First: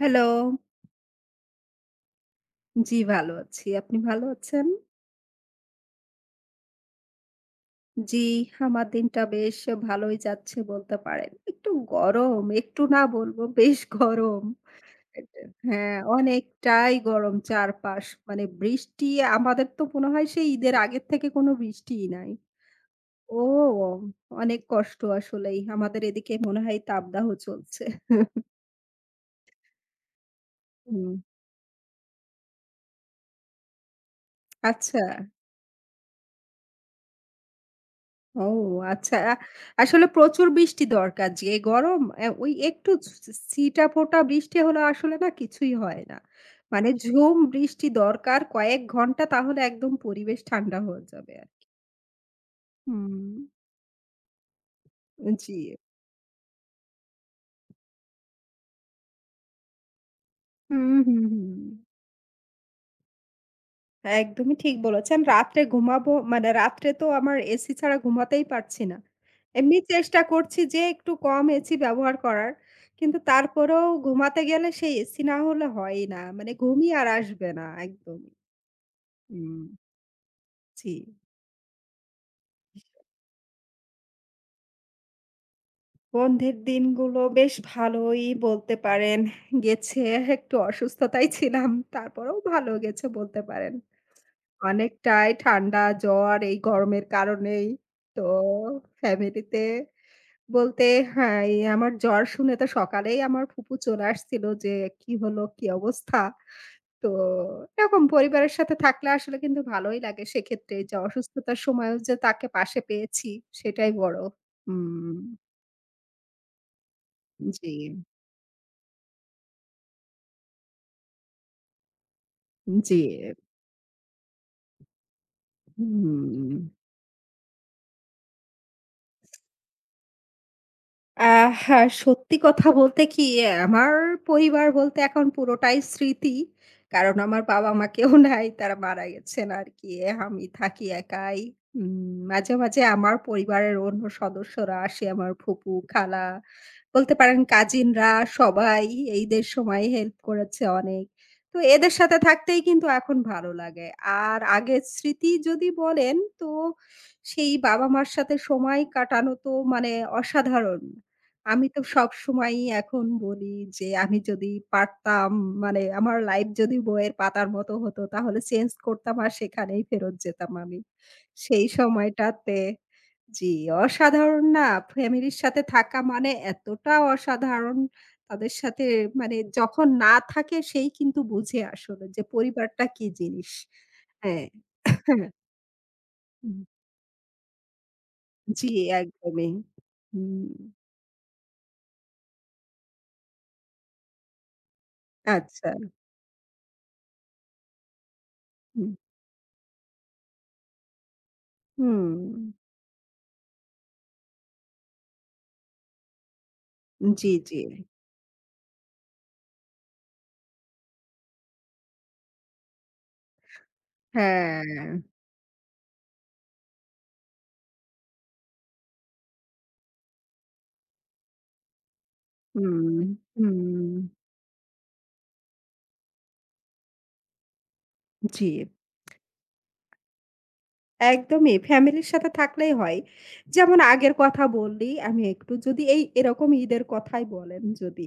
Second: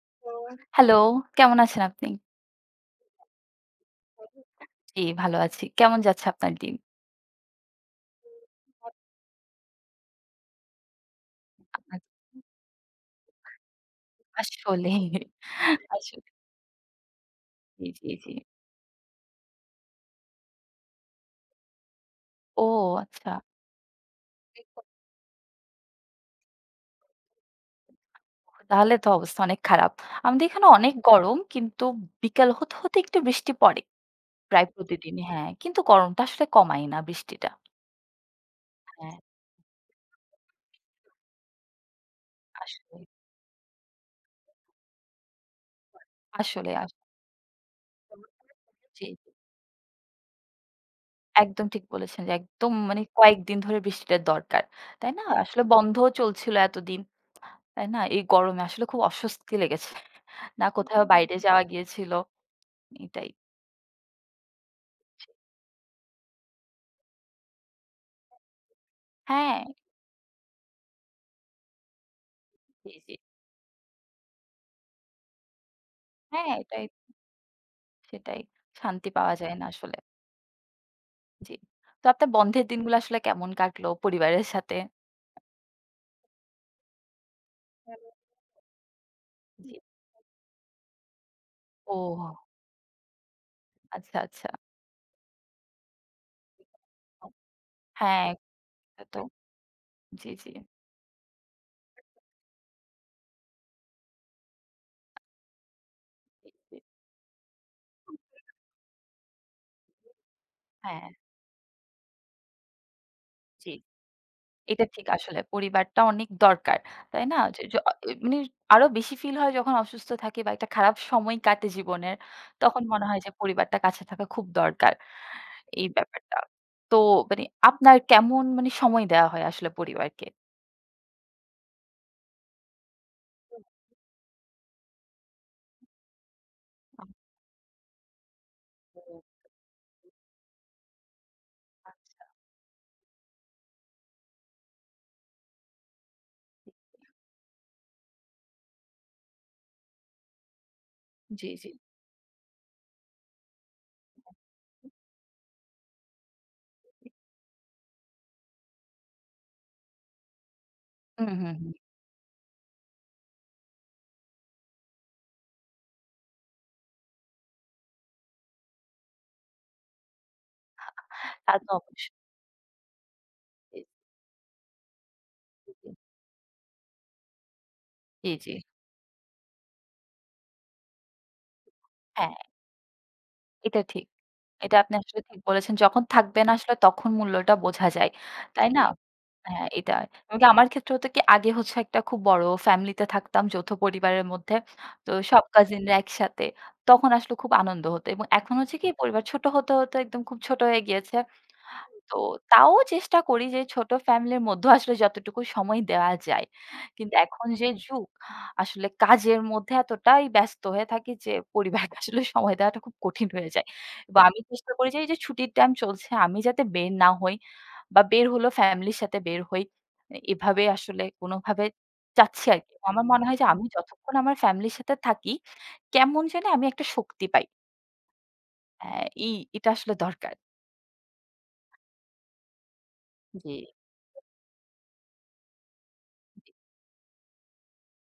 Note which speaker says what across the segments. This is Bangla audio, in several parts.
Speaker 1: হ্যালো।
Speaker 2: হ্যালো, কেমন আছেন আপনি?
Speaker 1: জি, ভালো আছি। আপনি ভালো আছেন?
Speaker 2: জি, ভালো আছি। কেমন যাচ্ছে আপনার দিন?
Speaker 1: জি, আমার দিনটা বেশ ভালোই যাচ্ছে বলতে পারেন। একটু
Speaker 2: আপনার
Speaker 1: গরম, একটু না বলবো বেশ গরম।
Speaker 2: আসলে,
Speaker 1: একদম। হ্যাঁ,
Speaker 2: আসলে
Speaker 1: অনেকটাই গরম
Speaker 2: জি,
Speaker 1: চারপাশ।
Speaker 2: জি, জি।
Speaker 1: মানে বৃষ্টি আমাদের তো মনে হয় সেই ঈদের আগের থেকে কোনো বৃষ্টিই নাই।
Speaker 2: ও আচ্ছা।
Speaker 1: ও! অনেক কষ্ট আসলেই। আমাদের এদিকে মনে হয় তাপদাহ চলছে।
Speaker 2: তাহলে তো অবস্থা অনেক খারাপ। আমাদের এখানে অনেক
Speaker 1: হুম,
Speaker 2: গরম কিন্তু বিকাল হতে, হতে একটু বৃষ্টি পড়ে। প্রায়
Speaker 1: আচ্ছা।
Speaker 2: প্রতিদিনই হ্যাঁ, কিন্তু গরমটা আসলে কমায় না বৃষ্টিটা।
Speaker 1: ও আচ্ছা।
Speaker 2: হ্যাঁ,
Speaker 1: আসলে প্রচুর বৃষ্টি দরকার। যে গরম ওই একটু
Speaker 2: আসলে,
Speaker 1: ছিটাফোঁটা বৃষ্টি হলে আসলে না কিছুই হয় না।
Speaker 2: আসলে,
Speaker 1: মানে
Speaker 2: আসলে।
Speaker 1: ঝুম বৃষ্টি দরকার কয়েক
Speaker 2: জি,
Speaker 1: ঘন্টা
Speaker 2: জি।
Speaker 1: তাহলে একদম পরিবেশ ঠান্ডা হয়ে যাবে আর।
Speaker 2: একদম ঠিক বলেছেন যে একদম মানে
Speaker 1: হুম।
Speaker 2: কয়েকদিন ধরে বৃষ্টিটার দরকার। তাই না?
Speaker 1: জি।
Speaker 2: আসলে বন্ধও চলছিল এতদিন। তাই না? এই গরমে আসলে খুব অস্বস্তি লেগেছে। না
Speaker 1: হুম,
Speaker 2: কোথাও হুম।
Speaker 1: হুম,
Speaker 2: বাইরে
Speaker 1: হুম।
Speaker 2: যাওয়া গিয়েছিল, এটাই।
Speaker 1: একদমই ঠিক বলেছেন। রাত্রে ঘুমাবো মানে রাত্রে তো আমার এসি ছাড়া ঘুমাতেই পারছি না।
Speaker 2: হ্যাঁ,
Speaker 1: এমনি চেষ্টা করছি যে একটু কম এসি ব্যবহার করার।
Speaker 2: জি, জি।
Speaker 1: কিন্তু তারপরেও ঘুমাতে গেলে সেই এসি না হলে হয়ই না।
Speaker 2: হ্যাঁ,
Speaker 1: মানে
Speaker 2: এটাই,
Speaker 1: ঘুমই আর আসবে না একদমই।
Speaker 2: সেটাই। শান্তি পাওয়া যায়
Speaker 1: হুম।
Speaker 2: না আসলে।
Speaker 1: জি।
Speaker 2: জি। তো আপনার বন্ধের দিনগুলো আসলে কেমন কাটলো পরিবারের সাথে?
Speaker 1: বন্ধের দিনগুলো বেশ ভালোই বলতে পারেন
Speaker 2: জি।
Speaker 1: গেছে। একটু অসুস্থতায় ছিলাম।
Speaker 2: ও
Speaker 1: তারপরেও ভালো গেছে বলতে পারেন।
Speaker 2: আচ্ছা, আচ্ছা।
Speaker 1: অনেকটাই ঠান্ডা, জ্বর এই গরমের কারণেই। তো
Speaker 2: হ্যাঁ, এটা তো।
Speaker 1: ফ্যামিলিতে
Speaker 2: জি, জি।
Speaker 1: বলতে হ্যাঁ, এই আমার জ্বর শুনে তো সকালেই আমার ফুপু চলে আসছিল যে, "কি হলো? কি অবস্থা?"
Speaker 2: জি, জি।
Speaker 1: তো এরকম পরিবারের সাথে থাকলে আসলে কিন্তু ভালোই লাগে সেক্ষেত্রে এই যে
Speaker 2: হ্যাঁ,
Speaker 1: অসুস্থতার সময়ও যে তাকে পাশে পেয়েছি
Speaker 2: জি।
Speaker 1: সেটাই বড়।
Speaker 2: এটা ঠিক
Speaker 1: হুম,
Speaker 2: আসলে পরিবারটা অনেক দরকার। তাই না? যে
Speaker 1: জি,
Speaker 2: য এ মানে আরো বেশি ফিল হয় যখন অসুস্থ থাকি বা একটা খারাপ সময় কাটে জীবনের। তখন
Speaker 1: জি,
Speaker 2: মনে হয় যে পরিবারটা কাছে থাকা খুব দরকার। এই ব্যাপারটা।
Speaker 1: হুম।
Speaker 2: তো মানে আপনার কেমন মানে সময় দেওয়া হয় আসলে পরিবারকে?
Speaker 1: আ হ্যাঁ, সত্যি কথা বলতে কি
Speaker 2: হুম,
Speaker 1: আমার পরিবার বলতে এখন পুরোটাই স্মৃতি। কারণ আমার বাবা-মা কেউ নাই, তারা মারা
Speaker 2: হুম,
Speaker 1: গেছেন আরকি। আমি থাকি একাই।
Speaker 2: আচ্ছা।
Speaker 1: মাঝে, মাঝে আমার পরিবারের অন্য সদস্যরা আসে, আমার ফুপু, খালা বলতে পারেন কাজিনরা সবাই ঈদের সময় হেল্প করেছে অনেক।
Speaker 2: জি,
Speaker 1: তো
Speaker 2: জি।
Speaker 1: এদের সাথে থাকতেই কিন্তু এখন ভালো লাগে। আর আগের স্মৃতি যদি বলেন তো সেই বাবা-মার সাথে সময় কাটানো তো মানে অসাধারণ।
Speaker 2: হুম, হুম,
Speaker 1: আমি
Speaker 2: হুম।
Speaker 1: তো সবসময়ই এখন বলি যে, "আমি যদি পারতাম মানে আমার লাইফ যদি বইয়ের পাতার মতো হতো তাহলে চেঞ্জ করতাম আর সেখানেই ফেরত যেতাম আমি।"
Speaker 2: তা
Speaker 1: সেই
Speaker 2: তো অবশ্যই।
Speaker 1: সময়টাতে জি,
Speaker 2: জি,
Speaker 1: অসাধারণ না? ফ্যামিলির সাথে
Speaker 2: জি,
Speaker 1: থাকা মানে এতটা অসাধারণ।
Speaker 2: জি, জি।
Speaker 1: তাদের সাথে মানে যখন না থাকে সেই কিন্তু বুঝে আসলে যে
Speaker 2: হ্যাঁ,
Speaker 1: পরিবারটা কি জিনিস।
Speaker 2: এটা ঠিক।
Speaker 1: হ্যাঁ,
Speaker 2: এটা আপনি আসলে
Speaker 1: হ্যাঁ।
Speaker 2: ঠিক বলেছেন। যখন থাকবেন
Speaker 1: হুম,
Speaker 2: আসলে তখন মূল্যটা বোঝা যায়।
Speaker 1: জি,
Speaker 2: তাই না?
Speaker 1: একদমই।
Speaker 2: হ্যাঁ, এটা। এমনকি
Speaker 1: হুম,
Speaker 2: আমার ক্ষেত্রে হতো কি আগে হচ্ছে একটা খুব বড় ফ্যামিলিতে থাকতাম যৌথ পরিবারের মধ্যে। তো সব
Speaker 1: আচ্ছা।
Speaker 2: কাজিনরা একসাথে। তখন আসলে খুব আনন্দ হতো এবং এখন হচ্ছে কি
Speaker 1: হুম,
Speaker 2: পরিবার ছোট হতে, হতে একদম খুব ছোট হয়ে গিয়েছে।
Speaker 1: হুম।
Speaker 2: তো তাও চেষ্টা করি যে ছোট ফ্যামিলির মধ্যেও আসলে যতটুকু সময় দেওয়া যায়। কিন্তু
Speaker 1: জি,
Speaker 2: এখন
Speaker 1: জি।
Speaker 2: যে যুগ আসলে কাজের মধ্যে এতটাই ব্যস্ত হয়ে থাকি যে পরিবারকে আসলে সময় দেওয়াটা খুব কঠিন হয়ে যায়। বা আমি চেষ্টা করি
Speaker 1: হ্যাঁ,
Speaker 2: যে এই যে ছুটির টাইম চলছে আমি যাতে বের না হই বা বের হলো ফ্যামিলির সাথে বের হই। মানে এভাবে আসলে কোনোভাবে চাচ্ছি আরকি।
Speaker 1: হুম,
Speaker 2: আমার মনে হয় যে আমি
Speaker 1: হুম,
Speaker 2: যতক্ষণ আমার ফ্যামিলির সাথে থাকি, কেমন জানি আমি একটা শক্তি পাই।
Speaker 1: জি।
Speaker 2: আ এটা আসলে দরকার।
Speaker 1: একদমই ফ্যামিলির সাথে থাকলেই হয়।
Speaker 2: জি।
Speaker 1: যেমন আগের কথা বললি, আমি একটু যদি এরকম
Speaker 2: জি,
Speaker 1: ঈদের কথাই বলেন যদি,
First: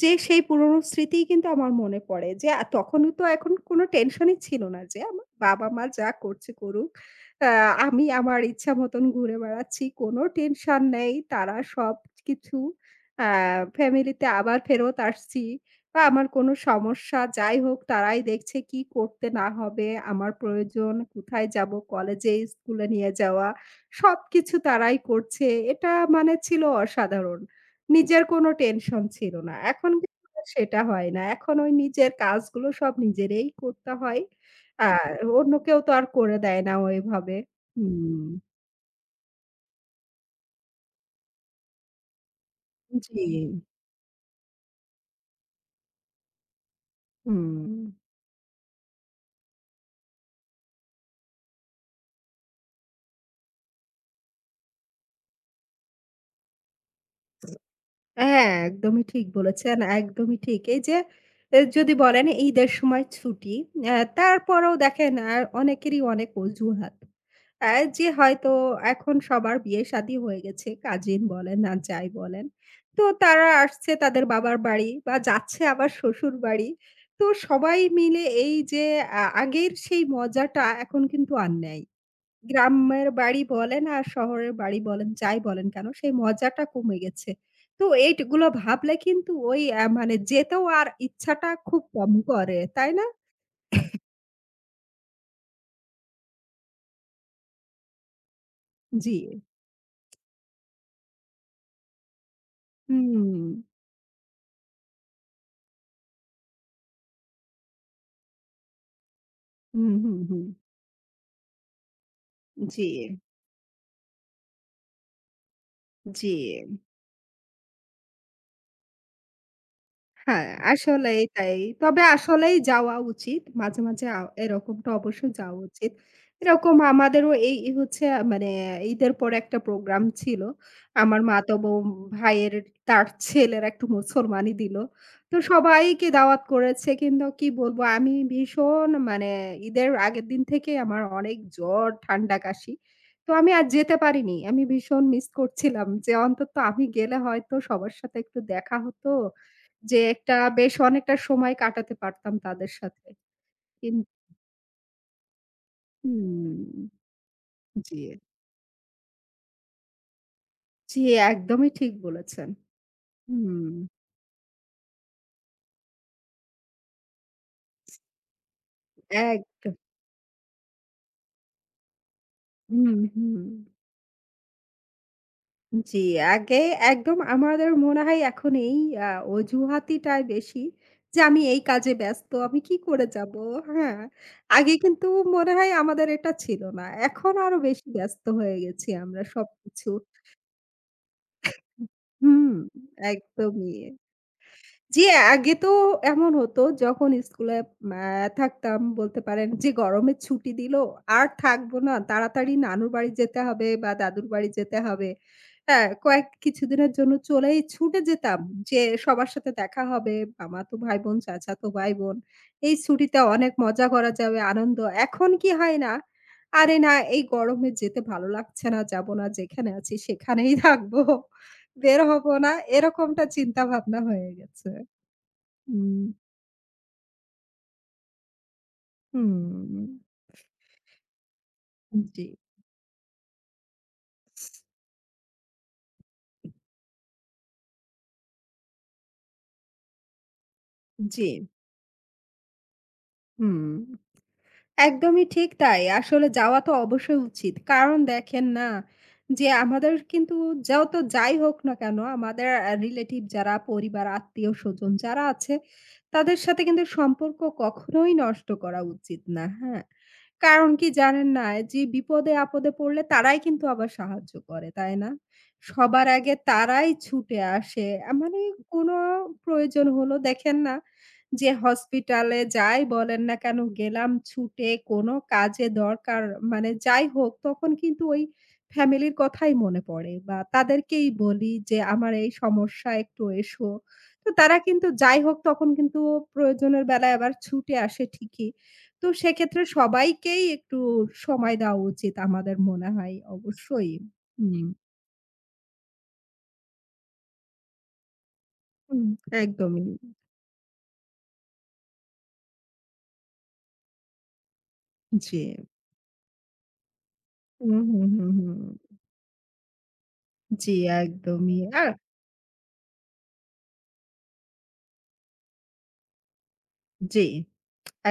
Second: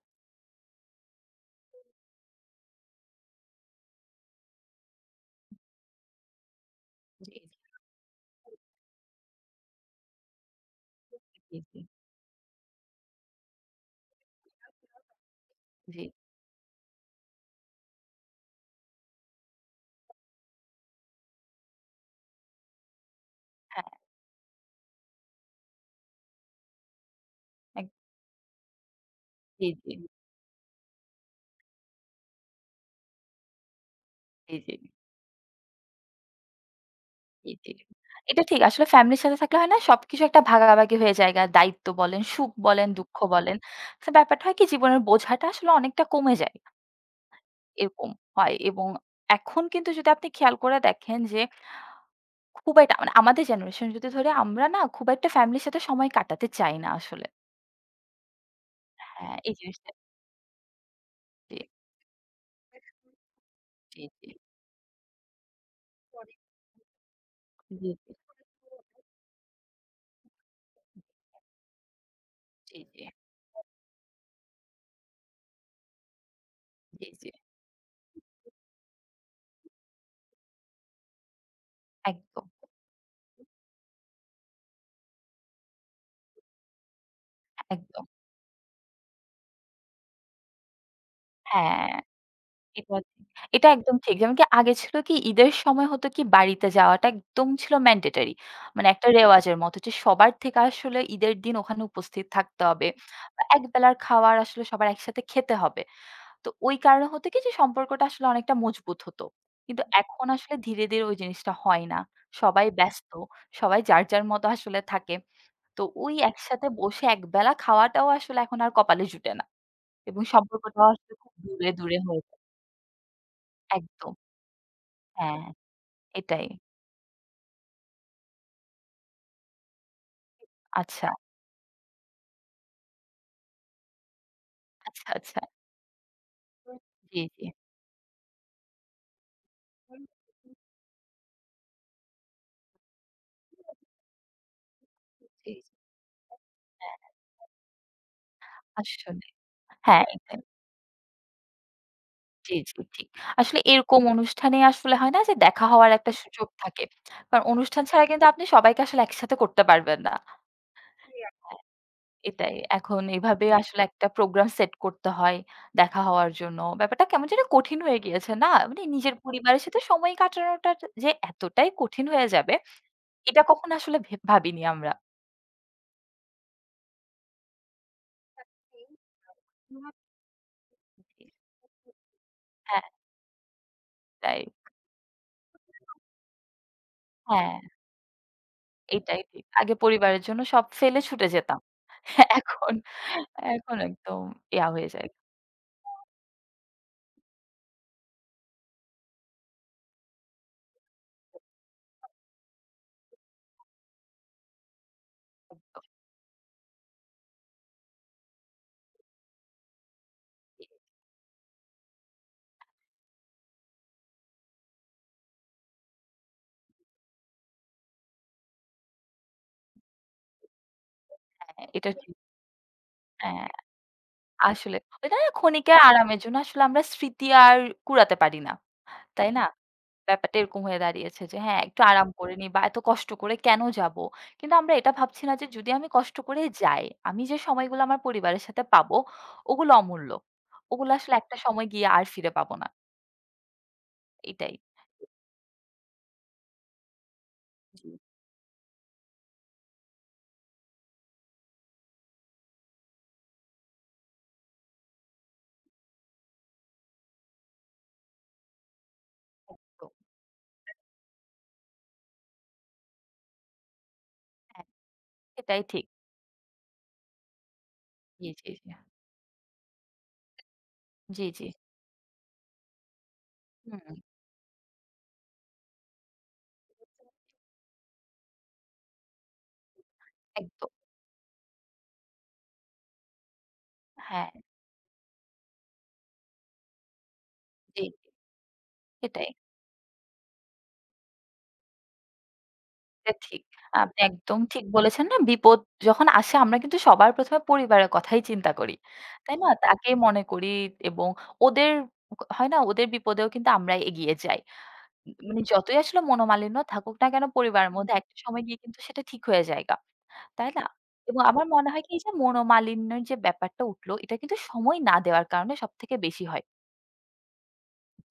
Speaker 1: যে সেই পুরনো স্মৃতিই কিন্তু আমার মনে পড়ে যে তখনও তো এখন কোনো টেনশনই ছিল না যে আমার বাবা-মা যা করছে করুক।
Speaker 2: জি,
Speaker 1: আ আমি আমার ইচ্ছা মতন ঘুরে বেড়াচ্ছি। কোনো টেনশন নেই। তারা
Speaker 2: জি, জি,
Speaker 1: সবকিছু আ ফ্যামিলিতে আবার ফেরত আসছি। বা
Speaker 2: জি।
Speaker 1: আমার কোনো সমস্যা যাই হোক তারাই দেখছে কি করতে না হবে, আমার প্রয়োজন, কোথায় যাবো, কলেজে, স্কুলে নিয়ে যাওয়া,
Speaker 2: হ্যাঁ,
Speaker 1: সবকিছু তারাই করছে। এটা মানে ছিল অসাধারণ।
Speaker 2: এক
Speaker 1: নিজের কোনো টেনশন ছিল না।
Speaker 2: জি,
Speaker 1: এখন
Speaker 2: জি,
Speaker 1: কিন্তু আর সেটা হয় না। এখন ওই নিজের কাজগুলো সব নিজেরই করতে হয়।
Speaker 2: জি,
Speaker 1: আর অন্য কেউ তো আর করে দেয় না ওইভাবে।
Speaker 2: জি, জি, জি।
Speaker 1: হুম,
Speaker 2: এটা ঠিক আসলে ফ্যামিলির সাথে থাকলে হয় না? সবকিছু একটা ভাগাভাগি হয়ে জায়গা। দায়িত্ব বলেন, সুখ বলেন, দুঃখ
Speaker 1: জি,
Speaker 2: বলেন। তো ব্যাপারটা হয় কি জীবনের বোঝাটা আসলে অনেকটা কমে যায়।
Speaker 1: হুম।
Speaker 2: এরকম হয় এবং এখন কিন্তু যদি আপনি খেয়াল করে দেখেন যে খুব একটা মানে আমাদের জেনারেশন যদি ধরি আমরা না খুব একটা ফ্যামিলির সাথে সময় কাটাতে চাই না আসলে।
Speaker 1: হ্যাঁ, একদমই ঠিক
Speaker 2: হ্যাঁ, এই
Speaker 1: বলেছেন,
Speaker 2: জিনিসটা
Speaker 1: একদমই ঠিক। এই যে
Speaker 2: জি,
Speaker 1: এ
Speaker 2: জি,
Speaker 1: যদি বলেন ঈদের
Speaker 2: জি।
Speaker 1: সময় ছুটি,
Speaker 2: জি, জি।
Speaker 1: তারপরেও দেখেন অনেকেরই অনেক অজুহাত। অ্যা যে হয়তো এখন সবার বিয়ে-শাদী হয়ে গেছে, কাজিন বলেন আর যাই বলেন।
Speaker 2: জি, জি,
Speaker 1: তো তারা আসছে তাদের বাবার বাড়ি বা যাচ্ছে আবার শ্বশুর বাড়ি।
Speaker 2: জি,
Speaker 1: তো
Speaker 2: জি।
Speaker 1: সবাই মিলে এই যে আগের সেই মজাটা এখন কিন্তু আর নেই।
Speaker 2: একদম,
Speaker 1: গ্রামের বাড়ি বলেন আর শহরের বাড়ি বলেন, যাই বলেন কেন সেই মজাটা কমে গেছে। তো
Speaker 2: একদম।
Speaker 1: এইগুলো ভাবলে কিন্তু ওই মানে যেতেও আর ইচ্ছাটা খুব
Speaker 2: হ্যাঁ।
Speaker 1: কম করে, তাই
Speaker 2: এটা
Speaker 1: না?
Speaker 2: ঠিক। এটা একদম ঠিক। যেমন কি আগে ছিল কি ঈদের সময় হতো কি বাড়িতে যাওয়াটা একদম ছিল ম্যান্ডেটরি। মানে একটা
Speaker 1: জি।
Speaker 2: রেওয়াজের মতো যে সবার থেকে আসলে ঈদের দিন ওখানে উপস্থিত থাকতে হবে। বা
Speaker 1: হুম,
Speaker 2: একবেলার খাওয়ার আসলে সবার একসাথে খেতে হবে। তো ওই কারণে হতো কি যে সম্পর্কটা আসলে অনেকটা মজবুত হতো। কিন্তু
Speaker 1: হুম, হুম,
Speaker 2: এখন
Speaker 1: হুম।
Speaker 2: আসলে ধীরে, ধীরে ওই জিনিসটা হয় না। সবাই
Speaker 1: জি,
Speaker 2: ব্যস্ত। সবাই যার, যার মতো আসলে থাকে। তো ওই
Speaker 1: জি।
Speaker 2: একসাথে বসে একবেলা খাওয়াটাও আসলে এখন আর কপালে জুটে না। এবং
Speaker 1: হ্যাঁ,
Speaker 2: সম্পর্কটাও আসলে
Speaker 1: আসলেই
Speaker 2: খুব
Speaker 1: তাই।
Speaker 2: দূরে, দূরে
Speaker 1: তবে
Speaker 2: হয়ে যায়।
Speaker 1: আসলেই যাওয়া উচিত। মাঝে, মাঝে
Speaker 2: একদম।
Speaker 1: এরকমটা অবশ্যই
Speaker 2: হ্যাঁ,
Speaker 1: যাওয়া উচিত।
Speaker 2: এটাই।
Speaker 1: এরকম আমাদেরও এই এই হচ্ছে মানে ঈদের পরে একটা প্রোগ্রাম ছিল।
Speaker 2: আচ্ছা,
Speaker 1: আমার মাতাতো ভাইয়ের তার ছেলের একটু মুসলমানি দিল।
Speaker 2: আচ্ছা,
Speaker 1: তো
Speaker 2: আচ্ছা।
Speaker 1: সবাইকে দাওয়াত করেছে।
Speaker 2: জি,
Speaker 1: কিন্তু
Speaker 2: জি।
Speaker 1: কি বলবো আমি ভীষণ মানে ঈদের আগের দিন থেকে আমার অনেক জ্বর, ঠান্ডা, কাশি। তো আমি আর যেতে পারিনি। আমি ভীষণ মিস
Speaker 2: জি, জি।
Speaker 1: করছিলাম যে অন্তত আমি
Speaker 2: হ্যাঁ,
Speaker 1: গেলে হয়তো সবার সাথে একটু দেখা হতো।
Speaker 2: আসলে।
Speaker 1: যে
Speaker 2: হ্যাঁ,
Speaker 1: একটা
Speaker 2: এটাই।
Speaker 1: বেশ অনেকটা সময় কাটাতে পারতাম
Speaker 2: জি,
Speaker 1: তাদের
Speaker 2: জি,
Speaker 1: সাথে।
Speaker 2: ঠিক। আসলে
Speaker 1: কিন
Speaker 2: এরকম অনুষ্ঠানে আসলে হয় না যে দেখা হওয়ার একটা সুযোগ
Speaker 1: হুম,
Speaker 2: থাকে। কারণ অনুষ্ঠান
Speaker 1: জি,
Speaker 2: ছাড়া কিন্তু আপনি সবাইকে আসলে একসাথে করতে পারবেন না।
Speaker 1: জি,
Speaker 2: হ্যাঁ,
Speaker 1: একদমই ঠিক বলেছেন।
Speaker 2: এটাই। এখন এভাবে
Speaker 1: হুম,
Speaker 2: আসলে একটা প্রোগ্রাম সেট করতে হয় দেখা হওয়ার জন্য। ব্যাপারটা কেমন যেন কঠিন হয়ে গিয়েছে না? মানে নিজের পরিবারের
Speaker 1: একদম।
Speaker 2: সাথে সময় কাটানোটা যে এতটাই কঠিন হয়ে যাবে,
Speaker 1: হুম, হুম।
Speaker 2: এটা কখনো আসলে ভাবিনি আমরা।
Speaker 1: জি, আগে একদম আমাদের মনে হয় এখন এই আ অজুহাতিটাই বেশি যে,
Speaker 2: জি।
Speaker 1: "আমি এই কাজে ব্যস্ত, আমি কি
Speaker 2: হ্যাঁ,
Speaker 1: করে যাব?" হ্যাঁ,
Speaker 2: তাই।
Speaker 1: আগে কিন্তু মনে হয় আমাদের এটা ছিল না। এখন
Speaker 2: হ্যাঁ,
Speaker 1: আরো বেশি ব্যস্ত হয়ে গেছি
Speaker 2: এটাই
Speaker 1: আমরা
Speaker 2: ঠিক। আগে
Speaker 1: সবকিছু
Speaker 2: পরিবারের জন্য সব ফেলে ছুটে যেতাম।
Speaker 1: হুম,
Speaker 2: এখন
Speaker 1: একদমই।
Speaker 2: এখন একদম ইয়া হয়ে
Speaker 1: জি,
Speaker 2: যায়।
Speaker 1: আগে তো এমন হতো যখন স্কুলে আ থাকতাম বলতে পারেন যে গরমের ছুটি দিল, আর থাকবো না। তাড়াতাড়ি নানুর বাড়ি যেতে হবে বা দাদুর বাড়ি যেতে হবে। হ্যাঁ, কিছুদিনের জন্য চলেই ছুটে যেতাম যে সবার সাথে দেখা হবে। মামাতো ভাই-বোন, চাচাতো ভাই-বোন। এই ছুটিতে অনেক মজা করা যাবে, আনন্দ। এখন কি হয় না? আরে না এই গরমে যেতে ভালো লাগছে না, যাব না। যেখানে আছি সেখানেই থাকবো।
Speaker 2: হ্যাঁ, এটা
Speaker 1: বের
Speaker 2: ঠিক।
Speaker 1: হব না। এরকমটা
Speaker 2: হ্যাঁ,
Speaker 1: চিন্তাভাবনা হয়ে গেছে।
Speaker 2: আসলে এটা না ক্ষণিকের
Speaker 1: হুম,
Speaker 2: আরামের জন্য আসলে আমরা স্মৃতি আর কুড়াতে পারি না। তাই না?
Speaker 1: হুম,
Speaker 2: ব্যাপারটা এরকম হয়ে দাঁড়িয়েছে যে হ্যাঁ, একটু আরাম
Speaker 1: জি,
Speaker 2: করে নিই বা এত কষ্ট করে কেন যাবো? কিন্তু আমরা এটা ভাবছি না যে যদি আমি কষ্ট করে যাই, আমি যে সময়গুলো আমার পরিবারের সাথে পাবো, ওগুলো অমূল্য। ওগুলো আসলে
Speaker 1: জি,
Speaker 2: একটা সময় গিয়ে আর ফিরে পাবো না।
Speaker 1: হুম।
Speaker 2: এটাই।
Speaker 1: একদমই ঠিক তাই। আসলে যাওয়া তো অবশ্যই উচিত।
Speaker 2: জি,
Speaker 1: কারণ দেখেন না, যে আমাদের কিন্তু যত যাই হোক না কেন আমাদের রিলেটিভ যারা পরিবার, আত্মীয়-স্বজন যারা আছে তাদের সাথে কিন্তু সম্পর্ক কখনোই নষ্ট করা উচিত না। হ্যাঁ?
Speaker 2: একদম।
Speaker 1: কারণ কি জানেন না? যে বিপদে-আপদে পড়লে তারাই কিন্তু আবার সাহায্য
Speaker 2: হ্যাঁ,
Speaker 1: করে, তাই না?
Speaker 2: এটাই ঠিক।
Speaker 1: সবার আগে তারাই ছুটে আসে।
Speaker 2: জি,
Speaker 1: মানে
Speaker 2: জি, জি।
Speaker 1: কোনো প্রয়োজন হলো দেখেন না
Speaker 2: জি, জি।
Speaker 1: যে হসপিটালে যাই বলেন না কেন
Speaker 2: হুম,
Speaker 1: গেলাম ছুটে কোনো কাজে দরকার মানে যাই হোক তখন কিন্তু ওই ফ্যামিলির কথাই মনে পড়ে বা
Speaker 2: একদম।
Speaker 1: তাদেরকেই বলি যে আমার এই সমস্যা একটু এসো। তো
Speaker 2: হ্যাঁ,
Speaker 1: তারা কিন্তু যাই হোক তখন কিন্তু প্রয়োজনের বেলায় আবার ছুটে
Speaker 2: জি,
Speaker 1: আসে
Speaker 2: জি।
Speaker 1: ঠিকই। তো
Speaker 2: এটাই।
Speaker 1: সেক্ষেত্রে সবাইকেই একটু সময় দেওয়া উচিত আমাদের মনে
Speaker 2: এটা
Speaker 1: হয়
Speaker 2: ঠিক।
Speaker 1: অবশ্যই।
Speaker 2: আপনি একদম ঠিক
Speaker 1: হুম,
Speaker 2: বলেছেন না? বিপদ যখন আসে আমরা কিন্তু সবার ১ম এ পরিবারের কথাই চিন্তা করি।
Speaker 1: হুম,
Speaker 2: তাই না?
Speaker 1: একদমই।
Speaker 2: তাকেই মনে করি এবং ওদের ক হয় না? ওদের বিপদেও কিন্তু আমরা এগিয়ে যাই।
Speaker 1: জি।
Speaker 2: মানে যতই আসলে মনোমালিন্য থাকুক না কেন পরিবারের
Speaker 1: হুম,
Speaker 2: মধ্যে
Speaker 1: হুম,
Speaker 2: একটা
Speaker 1: হুম,
Speaker 2: সময়
Speaker 1: হুম।
Speaker 2: গিয়ে কিন্তু সেটা ঠিক হয়ে যায়গা। তাই না?
Speaker 1: জি,
Speaker 2: এবং আমার
Speaker 1: একদমই।
Speaker 2: মনে হয় কি যে মনোমালিন্যের যে ব্যাপারটা উঠল, এটা কিন্তু সময় না দেওয়ার কারণে সবথেকে বেশি হয়।
Speaker 1: জি।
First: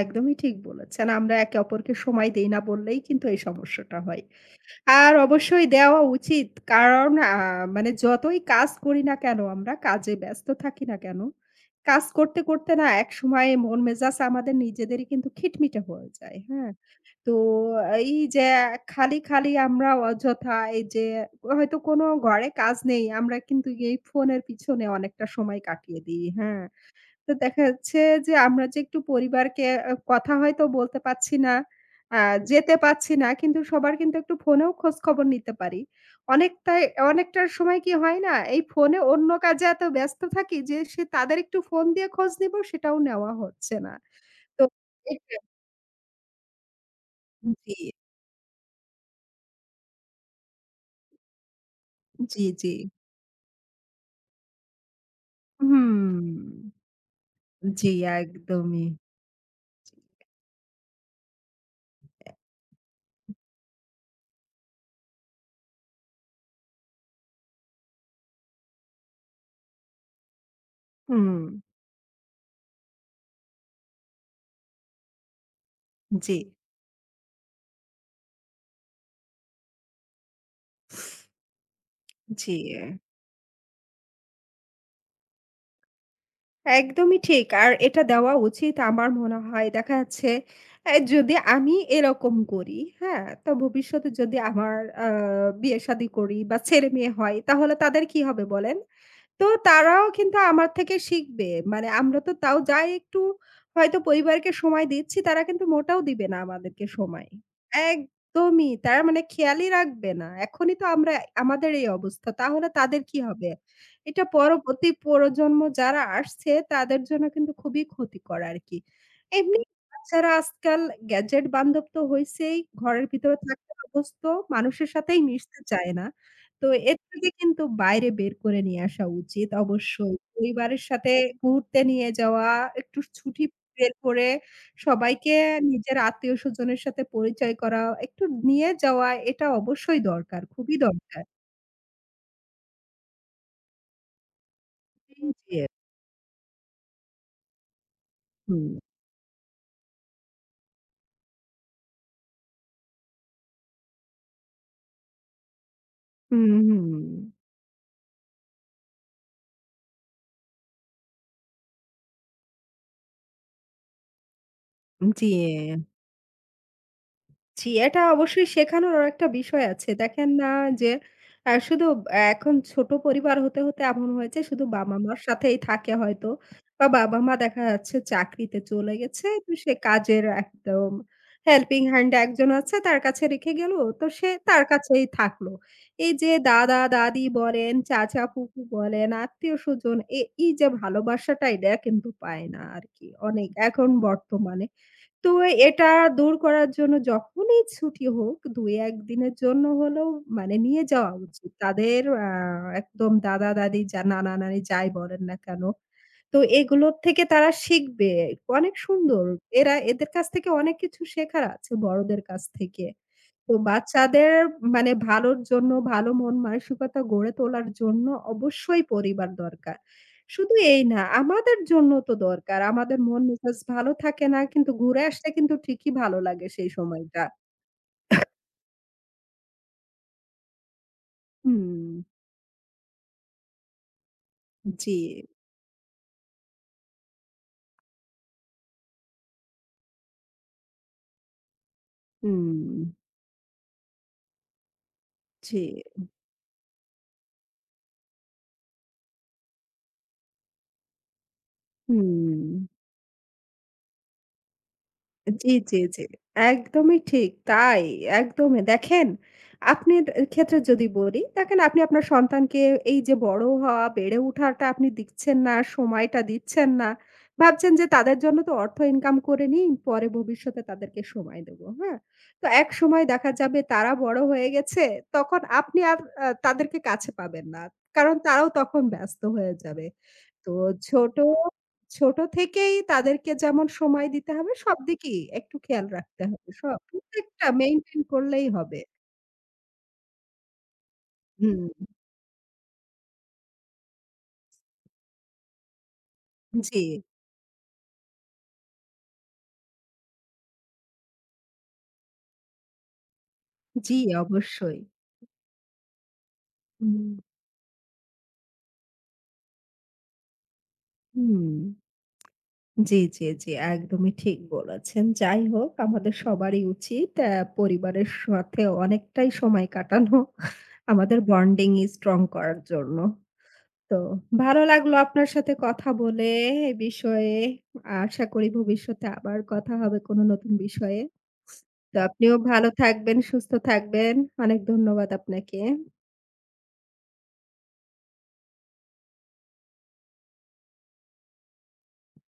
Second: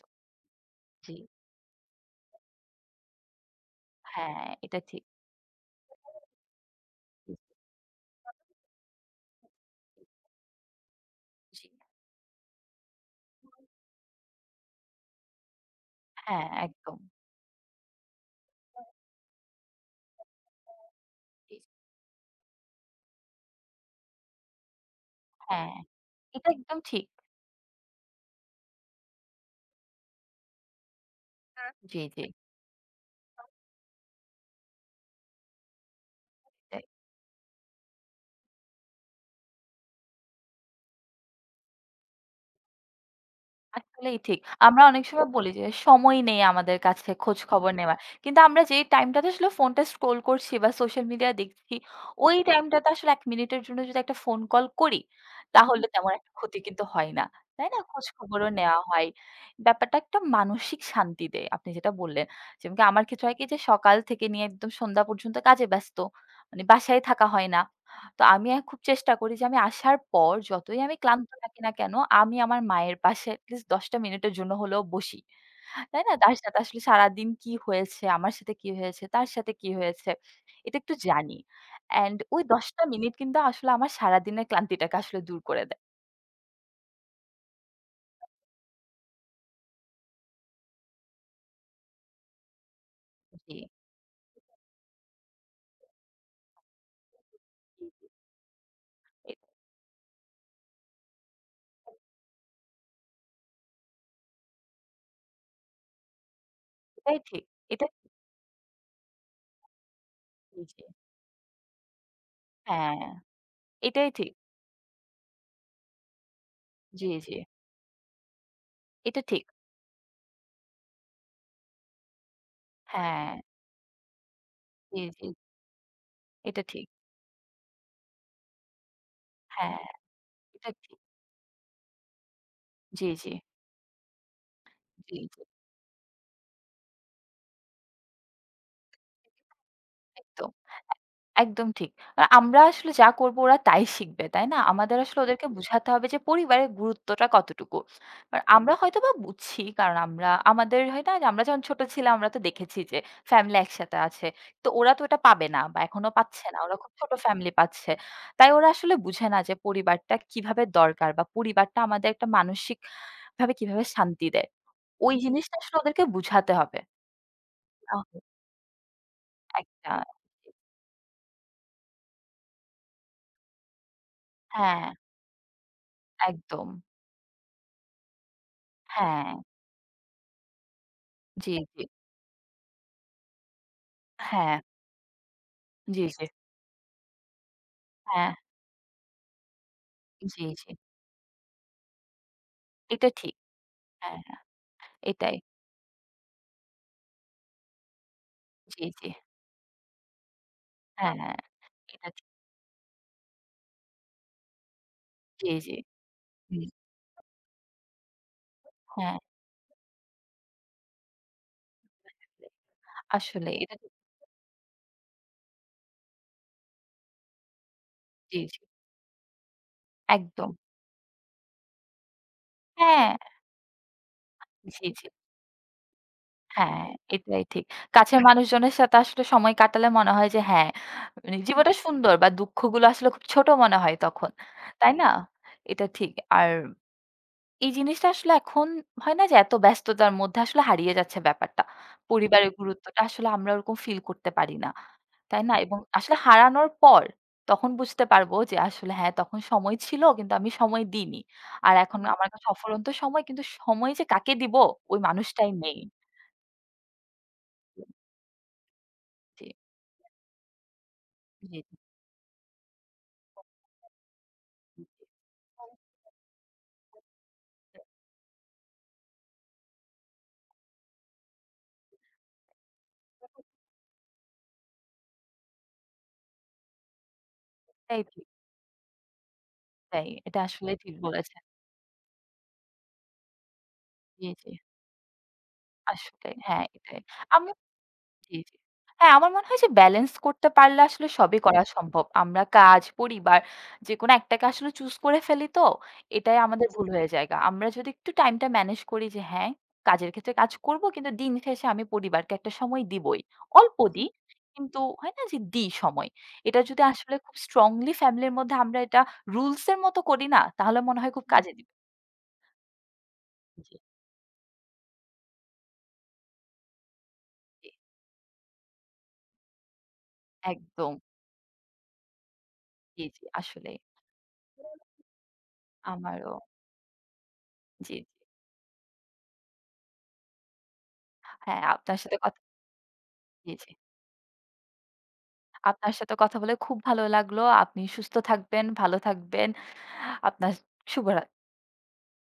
Speaker 1: একদমই ঠিক বলেছেন।
Speaker 2: জি।
Speaker 1: আমরা একে অপরকে সময় দেই না বললেই কিন্তু এই সমস্যাটা হয়।
Speaker 2: হ্যাঁ, এটা ঠিক।
Speaker 1: আর অবশ্যই দেওয়া উচিত। কারণ মানে যতই কাজ করি না কেন আমরা, কাজে ব্যস্ত থাকি না কেন,
Speaker 2: জি।
Speaker 1: কাজ করতে, করতে না একসময় মন মেজাজ আমাদের নিজেদেরই কিন্তু খিটমিটে হয়ে যায়।
Speaker 2: হ্যাঁ,
Speaker 1: হ্যাঁ?
Speaker 2: একদম।
Speaker 1: তো এই যে খালি, খালি আমরা অযথা এই যে হয়তো কোনো ঘরে কাজ নেই, আমরা কিন্তু এই ফোনের পিছনে অনেকটা সময়
Speaker 2: হ্যাঁ,
Speaker 1: কাটিয়ে দিই।
Speaker 2: এটা
Speaker 1: হ্যাঁ।
Speaker 2: একদম ঠিক।
Speaker 1: তো দেখা যাচ্ছে যে আমরা যে একটু পরিবারকে কথা হয়তো বলতে পারছি না,
Speaker 2: জি,
Speaker 1: আ
Speaker 2: জি।
Speaker 1: যেতে পারছি না কিন্তু সবার কিন্তু একটু ফোনেও খোঁজখবর নিতে পারি। অনেকটাই অনেকটার সময় কি হয় না এই ফোনে অন্য কাজে এত ব্যস্ত থাকি যে সে তাদের একটু ফোন দিয়ে খোঁজ নিব সেটাও নেওয়া হচ্ছে না।
Speaker 2: আসলেই ঠিক।
Speaker 1: তো
Speaker 2: আমরা অনেক সময়
Speaker 1: এটা
Speaker 2: বলি যে সময় নেই আমাদের কাছে খোঁজ খবর
Speaker 1: জি,
Speaker 2: নেওয়ার। কিন্তু আমরা যেই টাইমটাতে আসলে ফোনটা স্ক্রল করছি বা সোশ্যাল মিডিয়া দেখছি, ওই
Speaker 1: জি, জি।
Speaker 2: টাইমটাতে আসলে ১ মিনিটের জন্য যদি একটা ফোন কল করি, তাহলে তেমন
Speaker 1: হুম।
Speaker 2: একটা ক্ষতি কিন্তু হয় না। তাই না?
Speaker 1: জি,
Speaker 2: খোঁজ খবরও নেওয়া
Speaker 1: একদমই।
Speaker 2: হয়। ব্যাপারটা একটা মানসিক শান্তি দেয়। আপনি যেটা বললেন। যেমন কি আমার ক্ষেত্রে হয় কি যে সকাল থেকে নিয়ে একদম সন্ধ্যা পর্যন্ত কাজে ব্যস্ত। মানে বাসায় থাকা হয় না। তো আমি এ খুব চেষ্টা করি যে আমি আসার পর যতই আমি ক্লান্ত
Speaker 1: হুম।
Speaker 2: থাকি না কেন, আমি আমার মায়ের পাশে এটলিস্ট ১০ টা মিনিটের জন্য হলেও বসি। তাই না? তার
Speaker 1: জি,
Speaker 2: সাথে আসলে সারাদিন কি হয়েছে, আমার সাথে কি হয়েছে, তার সাথে কি হয়েছে, এটা একটু জানি। অ্যান্ড ওই
Speaker 1: জি।
Speaker 2: ১০ টা মিনিট কিন্তু আসলে আমার সারাদিনের ক্লান্তিটাকে আসলে দূর করে দেয়।
Speaker 1: একদমই ঠিক। আর এটা দেওয়া উচিত আমার মনে হয়। দেখা যাচ্ছে এ যদি আমি এরকম করি, হ্যাঁ? তো
Speaker 2: জি।
Speaker 1: ভবিষ্যতে যদি আমার আ বিয়ে-শাদী করি বা ছেলে-মেয়ে হয় তাহলে তাদের কি হবে বলেন?
Speaker 2: এ
Speaker 1: তো তারাও কিন্তু আমার থেকে শিখবে। মানে আমরা তো তাও যাই একটু হয়তো পরিবারকে সময় দিচ্ছি তারা কিন্তু মোটেও দিবে না আমাদেরকে
Speaker 2: এটাই
Speaker 1: সময়।
Speaker 2: ঠিক। এটা
Speaker 1: একদমই। তারা মানে খেয়ালই রাখবে না।
Speaker 2: জি,
Speaker 1: এখনই
Speaker 2: জি।
Speaker 1: তো আমরা আমাদের এই অবস্থা। তাহলে তাদের
Speaker 2: হ্যাঁ,
Speaker 1: কি হবে?
Speaker 2: এটাই
Speaker 1: এটা
Speaker 2: ঠিক।
Speaker 1: পরবর্তী প্রজন্ম যারা আসছে তাদের
Speaker 2: জি,
Speaker 1: জন্য
Speaker 2: জি।
Speaker 1: কিন্তু খুবই ক্ষতিকর আরকি।
Speaker 2: এটা ঠিক।
Speaker 1: এমনি বাচ্চারা আজকাল গ্যাজেট বান্ধব তো হইছেই, ঘরের
Speaker 2: হ্যাঁ,
Speaker 1: ভিতরে থাকতে অভ্যস্ত, মানুষের
Speaker 2: জি,
Speaker 1: সাথেই
Speaker 2: জি।
Speaker 1: মিশতে চায় না।
Speaker 2: এটা
Speaker 1: তো
Speaker 2: ঠিক।
Speaker 1: এর থেকে কিন্তু বাইরে বের করে নিয়ে আসা উচিত
Speaker 2: হ্যাঁ,
Speaker 1: অবশ্যই।
Speaker 2: এটা
Speaker 1: পরিবারের
Speaker 2: ঠিক।
Speaker 1: সাথে ঘুরতে নিয়ে যাওয়া, একটু
Speaker 2: জি, জি।
Speaker 1: ছুটি বের করে
Speaker 2: জি,
Speaker 1: সবাইকে
Speaker 2: জি।
Speaker 1: নিজের আত্মীয়স্বজনের সাথে পরিচয় করা, একটু নিয়ে যাওয়া এটা অবশ্যই দরকার,
Speaker 2: একদম।
Speaker 1: খুবই দরকার।
Speaker 2: একদম ঠিক। আমরা আসলে যা করব ওরা তাই শিখবে, তাই না? আমাদের
Speaker 1: জি,
Speaker 2: আসলে ওদেরকে
Speaker 1: জি,
Speaker 2: বুঝাতে হবে যে পরিবারের গুরুত্বটা কতটুকু। আর
Speaker 1: হুম,
Speaker 2: আমরা হয়তোবা বুঝছি কারণ আমরা আমাদের হয় না যে আমরা যখন ছোট ছিলাম আমরা তো দেখেছি যে ফ্যামিলি একসাথে আছে। তো ওরা তো এটা পাবে না বা এখনো পাচ্ছে
Speaker 1: হুম।
Speaker 2: না। ওরা
Speaker 1: হুম
Speaker 2: খুব ছোট ফ্যামিলি পাচ্ছে। তাই ওরা আসলে বুঝে না যে পরিবারটা কিভাবে দরকার বা পরিবারটা আমাদের একটা মানসিকভাবে কিভাবে শান্তি দেয়। ওই
Speaker 1: জি,
Speaker 2: জিনিসটা আসলে ওদেরকে বুঝাতে হবে।
Speaker 1: জি, এটা
Speaker 2: আহ
Speaker 1: অবশ্যই শেখানোর একটা বিষয় আছে।
Speaker 2: একটা
Speaker 1: দেখেন না যে শুধু এখন ছোট পরিবার হতে, হতে এমন হয়েছে শুধু
Speaker 2: হ্যাঁ,
Speaker 1: বাবা-মার সাথেই থাকে হয়তো
Speaker 2: একদম।
Speaker 1: বা বাবা-মা দেখা যাচ্ছে চাকরিতে চলে গেছে।
Speaker 2: হ্যাঁ।
Speaker 1: তো সে কাজের একদম
Speaker 2: জি,
Speaker 1: হেল্পিং
Speaker 2: জি।
Speaker 1: হ্যান্ড একজন আছে তার কাছে রেখে গেল। তো সে
Speaker 2: হ্যাঁ,
Speaker 1: তার কাছেই থাকলো।
Speaker 2: জি,
Speaker 1: এই
Speaker 2: জি।
Speaker 1: যে দাদা-দাদি বলেন,
Speaker 2: হ্যাঁ,
Speaker 1: চাচা-ফুফু বলেন, আত্মীয়-স্বজন
Speaker 2: জি,
Speaker 1: এই যে
Speaker 2: জি।
Speaker 1: ভালোবাসাটা এটা কিন্তু পায় না আরকি
Speaker 2: এটা ঠিক।
Speaker 1: অনেক এখন
Speaker 2: হ্যাঁ,
Speaker 1: বর্তমানে। তো
Speaker 2: এটাই।
Speaker 1: এটা দূর করার জন্য যখনই ছুটি হোক
Speaker 2: জি,
Speaker 1: ২-১
Speaker 2: জি।
Speaker 1: দিনের জন্য হলেও মানে নিয়ে যাওয়া
Speaker 2: হ্যাঁ,
Speaker 1: উচিত। তাদের
Speaker 2: এটা ঠিক।
Speaker 1: আ একদম দাদা-দাদি যা নানা-নানি যাই বলেন না
Speaker 2: জি,
Speaker 1: কেন।
Speaker 2: জি।
Speaker 1: তো
Speaker 2: হুম,
Speaker 1: এগুলোর থেকে তারা শিখবে। অনেক
Speaker 2: হ্যাঁ।
Speaker 1: সুন্দর। এরা এদের কাছ থেকে অনেক কিছু শেখার আছে বড়দের কাছ থেকে।
Speaker 2: আসলে
Speaker 1: তো
Speaker 2: এটা ঠিক।
Speaker 1: বাচ্চাদের মানে ভালোর জন্য, ভালো মন মানসিকতা গড়ে তোলার জন্য
Speaker 2: জি, জি।
Speaker 1: অবশ্যই পরিবার দরকার।
Speaker 2: একদম।
Speaker 1: শুধু এই না, আমাদের জন্য তো দরকার। আমাদের
Speaker 2: হ্যাঁ,
Speaker 1: মন মেজাজ ভালো থাকে না, কিন্তু
Speaker 2: জি,
Speaker 1: ঘুরে
Speaker 2: জি।
Speaker 1: আসলে কিন্তু ঠিকই ভালো লাগে সেই
Speaker 2: হ্যাঁ,
Speaker 1: সময়টা।
Speaker 2: এটাই ঠিক। কাছের মানুষজনের সাথে আসলে সময় কাটালে মনে হয় যে হ্যাঁ, মানে জীবনটা
Speaker 1: হুম,
Speaker 2: সুন্দর বা দুঃখগুলো আসলে খুব ছোট মনে হয় তখন। তাই
Speaker 1: জি।
Speaker 2: না? এটা ঠিক। আর এই জিনিসটা আসলে এখন হয় না যে এত ব্যস্ততার মধ্যে আসলে হারিয়ে যাচ্ছে ব্যাপারটা। হুম। পরিবারের
Speaker 1: হুম,
Speaker 2: গুরুত্বটা আসলে আমরা ওরকম ফিল করতে পারি না। তাই না?
Speaker 1: জি।
Speaker 2: এবং আসলে হারানোর পর তখন বুঝতে পারব যে আসলে হ্যাঁ, তখন সময় ছিল কিন্তু আমি সময় দিইনি। আর এখন আমার
Speaker 1: হুম।
Speaker 2: কাছে অফুরন্ত সময় কিন্তু সময় যে কাকে দিব ওই মানুষটাই
Speaker 1: জি,
Speaker 2: নেই।
Speaker 1: জি, জি। একদমই ঠিক। তাই, একদমই। দেখেন,
Speaker 2: জি,
Speaker 1: আপনার ক্ষেত্রে যদি বলি,
Speaker 2: জি,
Speaker 1: দেখেন
Speaker 2: জি।
Speaker 1: আপনি আপনার সন্তানকে এই যে বড় হওয়া, বেড়ে উঠাটা আপনি দিচ্ছেন না, সময়টা দিচ্ছেন না। ভাবছেন যে তাদের জন্য তো অর্থ ইনকাম করে নিই, পরে ভবিষ্যতে তাদেরকে সময় দেব। হ্যাঁ? তো একসময় দেখা যাবে তারা বড় হয়ে গেছে, তখন আপনি আর তাদেরকে কাছে পাবেন না।
Speaker 2: এটাই
Speaker 1: কারণ
Speaker 2: ঠিক,
Speaker 1: তারাও তখন ব্যস্ত হয়ে যাবে।
Speaker 2: এটাই। এটা
Speaker 1: তো
Speaker 2: আসলে ঠিক
Speaker 1: ছোট
Speaker 2: বলেছেন।
Speaker 1: ছোট থেকেই তাদেরকে যেমন সময়
Speaker 2: জি,
Speaker 1: দিতে
Speaker 2: জি।
Speaker 1: হবে, সবদিকেই একটু খেয়াল রাখতে
Speaker 2: আসলেই
Speaker 1: হবে।
Speaker 2: হ্যাঁ,
Speaker 1: সব
Speaker 2: এটাই। আম
Speaker 1: প্রত্যেকটা মেইনটেইন
Speaker 2: জি,
Speaker 1: করলেই
Speaker 2: জি।
Speaker 1: হবে।
Speaker 2: হ্যাঁ, আমার মনে হয় যে ব্যালেন্স করতে পারলে আসলে সবই করা
Speaker 1: হুম,
Speaker 2: সম্ভব। আমরা কাজ, পরিবার যেকোনো একটাকে আসলে চুজ করে ফেলি তো, এটাই আমাদের
Speaker 1: জি,
Speaker 2: ভুল হয়ে যায়গা। আমরা যদি একটু টাইমটা ম্যানেজ করি যে হ্যাঁ, কাজের ক্ষেত্রে কাজ করব কিন্তু দিন শেষে আমি পরিবারকে একটা সময় দিবই। অল্প
Speaker 1: জি
Speaker 2: দিই,
Speaker 1: অবশ্যই।
Speaker 2: কিন্তু হয় না যে দিই সময়। এটা যদি
Speaker 1: হুম,
Speaker 2: আসলে খুব স্ট্রংলি ফ্যামিলির মধ্যে আমরা এটা রুলস এর মতো করি না, তাহলে মনে হয় খুব কাজে
Speaker 1: হুম।
Speaker 2: দিবে।
Speaker 1: জি, জি, জি,
Speaker 2: জি,
Speaker 1: একদমই ঠিক বলেছেন। যাই হোক আমাদের সবারই উচিত
Speaker 2: জি,
Speaker 1: পরিবারের সাথে অনেকটাই সময় কাটানো
Speaker 2: একদম।
Speaker 1: আমাদের বন্ডিং স্ট্রং করার জন্য।
Speaker 2: জি, জি, আসলেই।
Speaker 1: তো ভালো লাগলো আপনার সাথে কথা বলে
Speaker 2: আমারও
Speaker 1: এ বিষয়ে।
Speaker 2: জি, জি।
Speaker 1: আশা করি ভবিষ্যতে আবার কথা হবে কোনো নতুন বিষয়ে।
Speaker 2: হ্যাঁ,
Speaker 1: তো
Speaker 2: আপনার সাথে
Speaker 1: আপনিও
Speaker 2: কথা
Speaker 1: ভালো থাকবেন,
Speaker 2: জি,
Speaker 1: সুস্থ
Speaker 2: জি।
Speaker 1: থাকবেন। অনেক ধন্যবাদ আপনাকে।
Speaker 2: আপনার সাথে কথা বলে খুব ভালো লাগলো। আপনি সুস্থ থাকবেন, ভালো থাকবেন। আপনার শুভরা